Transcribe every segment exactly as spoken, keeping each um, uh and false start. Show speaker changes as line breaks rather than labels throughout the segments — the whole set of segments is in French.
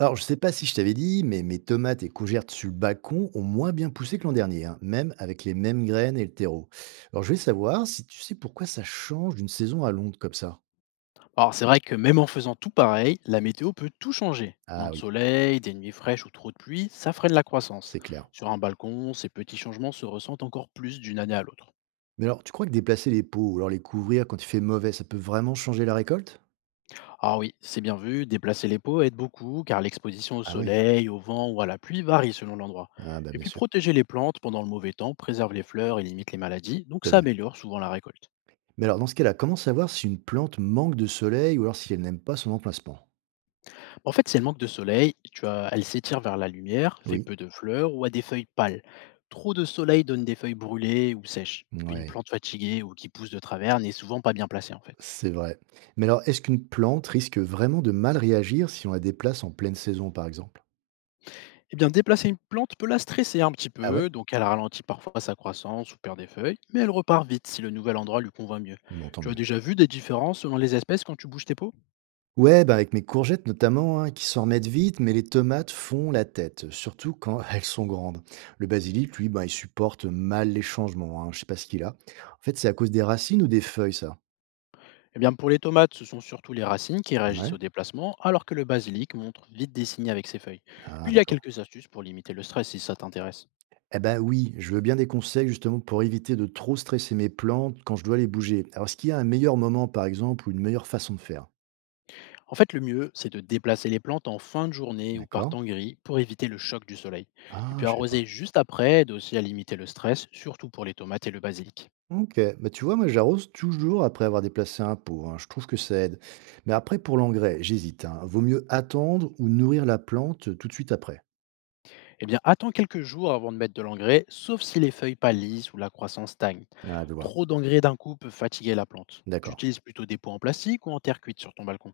Alors, je ne sais pas si je t'avais dit, mais mes tomates et courgettes sur le balcon ont moins bien poussé que l'an dernier, hein, même avec les mêmes graines et le terreau. Alors, je voulais savoir si tu sais pourquoi ça change d'une saison à l'autre comme ça.
Alors c'est vrai que même en faisant tout pareil, la météo peut tout changer.
Ah
Moins de
oui,
soleil, des nuits fraîches ou trop de pluie, ça freine la croissance.
c'est clair.
Sur un balcon, ces petits changements se ressentent encore plus d'une année à l'autre.
Mais alors, tu crois que déplacer les pots ou alors les couvrir quand il fait mauvais, ça peut vraiment changer la récolte?
Ah oui, c'est bien vu, déplacer les pots aide beaucoup car l'exposition au
Ah oui,
soleil, au vent ou à la pluie varie selon l'endroit.
ah bah
Et
bien
puis
sûr,
protéger les plantes pendant le mauvais temps préserve les fleurs et limite les maladies, donc
c'est
ça
vrai.
améliore souvent la récolte.
Mais alors, dans ce cas-là, comment savoir si une plante manque de soleil ou alors si elle n'aime pas son emplacement?
En fait, si elle manque de soleil, tu as, elle s'étire vers la lumière, fait
Oui,
peu de fleurs ou a des feuilles pâles. Trop de soleil donne des feuilles brûlées ou sèches. Puis une
ouais.
plante fatiguée ou qui pousse de travers n'est souvent pas bien placée en fait.
C'est vrai. Mais alors, est-ce qu'une plante risque vraiment de mal réagir si on la déplace en pleine saison, par exemple?
Eh bien, déplacer une plante peut la stresser un petit
Ah ouais?
peu, donc elle ralentit parfois sa croissance ou perd des feuilles, mais elle repart vite si le nouvel endroit lui convient mieux.
Bon, tant
Tu as
mieux.
déjà vu des différences selon les espèces quand tu bouges tes pots?
Ouais, bah avec mes courgettes notamment, hein, qui s'en remettent vite, mais les tomates font la tête, surtout quand elles sont grandes. Le basilic, lui, bah, il supporte mal les changements, hein, je sais pas ce qu'il a. En fait, c'est à cause des racines ou des feuilles, ça?
Eh bien, pour les tomates, ce sont surtout les racines qui réagissent
Ouais?
au déplacement, alors que le basilic montre vite des signes avec ses feuilles.
Ah,
Puis il y a
d'accord.
quelques astuces pour limiter le stress si ça t'intéresse.
Eh ben oui, je veux bien des conseils justement pour éviter de trop stresser mes plantes quand je dois les bouger. Alors, est-ce qu'il y a un meilleur moment, par exemple, ou une meilleure façon de faire?
En fait, le mieux, c'est de déplacer les plantes en fin de journée ou par
D'accord?
temps gris pour éviter le choc du soleil. Et
Ah,
puis
je sais pas.
arroser juste après aide aussi à limiter le stress, surtout pour les tomates et le basilic.
OK, bah, tu vois, moi, j'arrose toujours après avoir déplacé un pot, hein. Je trouve que ça aide. Mais après, pour l'engrais, j'hésite, hein. Vaut mieux attendre ou nourrir la plante tout de suite après.
Eh bien, attends quelques jours avant de mettre de l'engrais, sauf si les feuilles pâlissent ou la croissance stagne.
Ah, je vois.
Trop d'engrais d'un coup peut fatiguer la plante. Tu
D'accord.
utilises plutôt des pots en plastique ou en terre cuite sur ton balcon?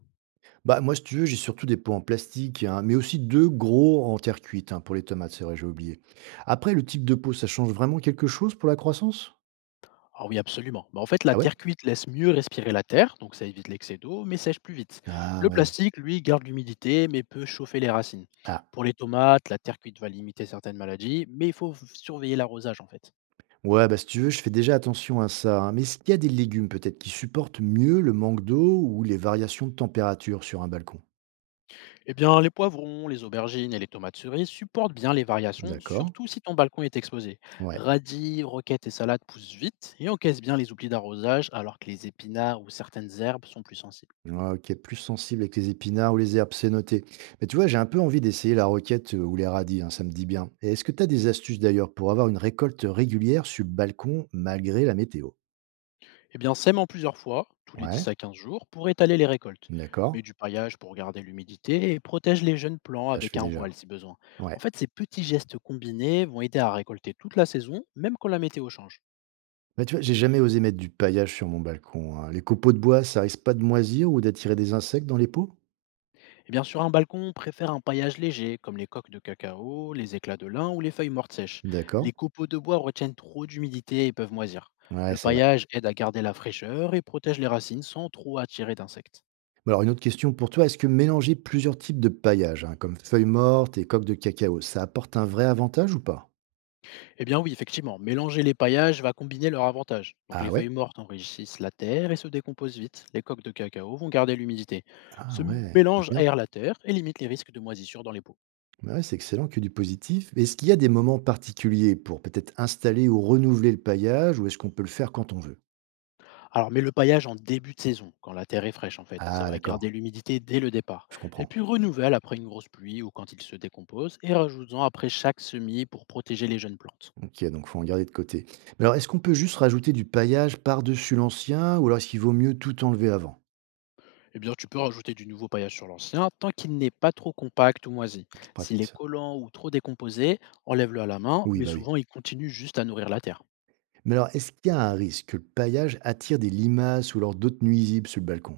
Bah, moi, si tu veux, j'ai surtout des pots en plastique, hein, mais aussi deux gros en terre cuite, hein, pour les tomates, c'est vrai, j'ai oublié. Après, le type de pot, ça change vraiment quelque chose pour la croissance?
Ah oui, absolument. Bah, en fait, la
Ah ouais?
terre cuite laisse mieux respirer la terre, donc ça évite l'excès d'eau, mais sèche plus vite.
Ah
Le
ouais.
plastique, lui, garde l'humidité, mais peut chauffer les racines.
Ah.
Pour les tomates, la terre cuite va limiter certaines maladies, mais il faut v- surveiller l'arrosage en fait.
Ouais, bah, si tu veux, je fais déjà attention à ça, hein. Mais est-ce qu'il y a des légumes peut-être qui supportent mieux le manque d'eau ou les variations de température sur un balcon?
Eh bien, les poivrons, les aubergines et les tomates cerises supportent bien les variations,
D'accord.
surtout si ton balcon est exposé.
Ouais.
Radis, roquettes et salades poussent vite et encaissent bien les oublis d'arrosage, alors que les épinards ou certaines herbes sont plus sensibles.
Ouais, OK, plus sensible avec les épinards ou les herbes, c'est noté. Mais tu vois, j'ai un peu envie d'essayer la roquette euh, ou les radis, hein, ça me dit bien. Et est-ce que tu as des astuces d'ailleurs pour avoir une récolte régulière sur le balcon malgré la météo?
Eh bien, sème en plusieurs fois, tous les
Ouais,
dix à quinze jours, pour étaler les récoltes.
d'accord.
Mets du paillage pour garder l'humidité et protège les jeunes plants
Ça, je
avec
fais
un
déjà.
voile si besoin. En
Ouais.
fait, ces petits gestes combinés vont aider à récolter toute la saison, même quand la météo change.
Bah, tu vois, j'ai jamais osé mettre du paillage sur mon balcon. Hein. Les copeaux de bois, ça risque pas de moisir ou d'attirer des insectes dans les pots?
Et bien, sur un balcon, on préfère un paillage léger, comme les coques de cacao, les éclats de lin ou les feuilles mortes sèches.
D'accord.
Les copeaux de bois retiennent trop d'humidité et peuvent moisir.
Ouais,
Le
c'est vrai.
paillage aide à garder la fraîcheur et protège les racines sans trop attirer d'insectes.
Bon, alors, une autre question pour toi, est-ce que mélanger plusieurs types de paillage, hein, comme feuilles mortes et coques de cacao, ça apporte un vrai avantage ou pas?
Eh bien oui, effectivement, mélanger les paillages va combiner leurs avantages. Donc
Ah
les
ouais?
feuilles mortes enrichissent la terre et se décomposent vite. Les coques de cacao vont garder l'humidité.
Ah
Ce
ouais, c'est
mélange
bien.
aère la terre et limite les risques de moisissure dans les pots.
Mais ouais, c'est excellent, que du positif. Est-ce qu'il y a des moments particuliers pour peut-être installer ou renouveler le paillage ou est-ce qu'on peut le faire quand on veut?
Alors mets le paillage en début de saison, quand la terre est fraîche en fait. Ça
Ah
va
d'accord,
garder l'humidité dès le départ.
je
Et
comprends.
puis renouvelle après une grosse pluie ou quand il se décompose et rajoute-en après chaque semis pour protéger les jeunes plantes.
OK, donc faut en garder de côté. Mais alors, est-ce qu'on peut juste rajouter du paillage par-dessus l'ancien ou alors est-ce qu'il vaut mieux tout enlever avant?
Eh bien, tu peux rajouter du nouveau paillage sur l'ancien tant qu'il n'est pas trop compact ou moisi.
C'est
S'il
pratique
est
ça.
collant ou trop décomposé, enlève-le à la main,
Oui,
mais
bah oui.
souvent il continue juste à nourrir la terre.
Mais alors, est-ce qu'il y a un risque que le paillage attire des limaces ou alors d'autres nuisibles sur le balcon?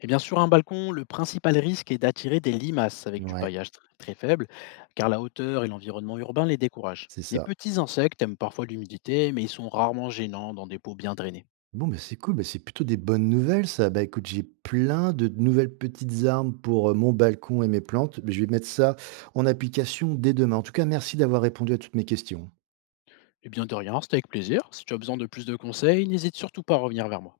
Et bien, sur un balcon, le principal risque est d'attirer des limaces avec du
Ouais,
paillage tr- très faible, car la hauteur et l'environnement urbain les découragent.
c'est
Les
ça.
petits insectes aiment parfois l'humidité, mais ils sont rarement gênants dans des pots bien drainés.
Bon, mais c'est cool, mais c'est plutôt des bonnes nouvelles ça. Bah, écoute, j'ai plein de nouvelles petites armes pour, heu, mon balcon et mes plantes. Mais je vais mettre ça en application dès demain. En tout cas, merci d'avoir répondu à toutes mes questions.
Eh bien, de rien, c'était avec plaisir. Si tu as besoin de plus de conseils, n'hésite surtout pas à revenir vers moi.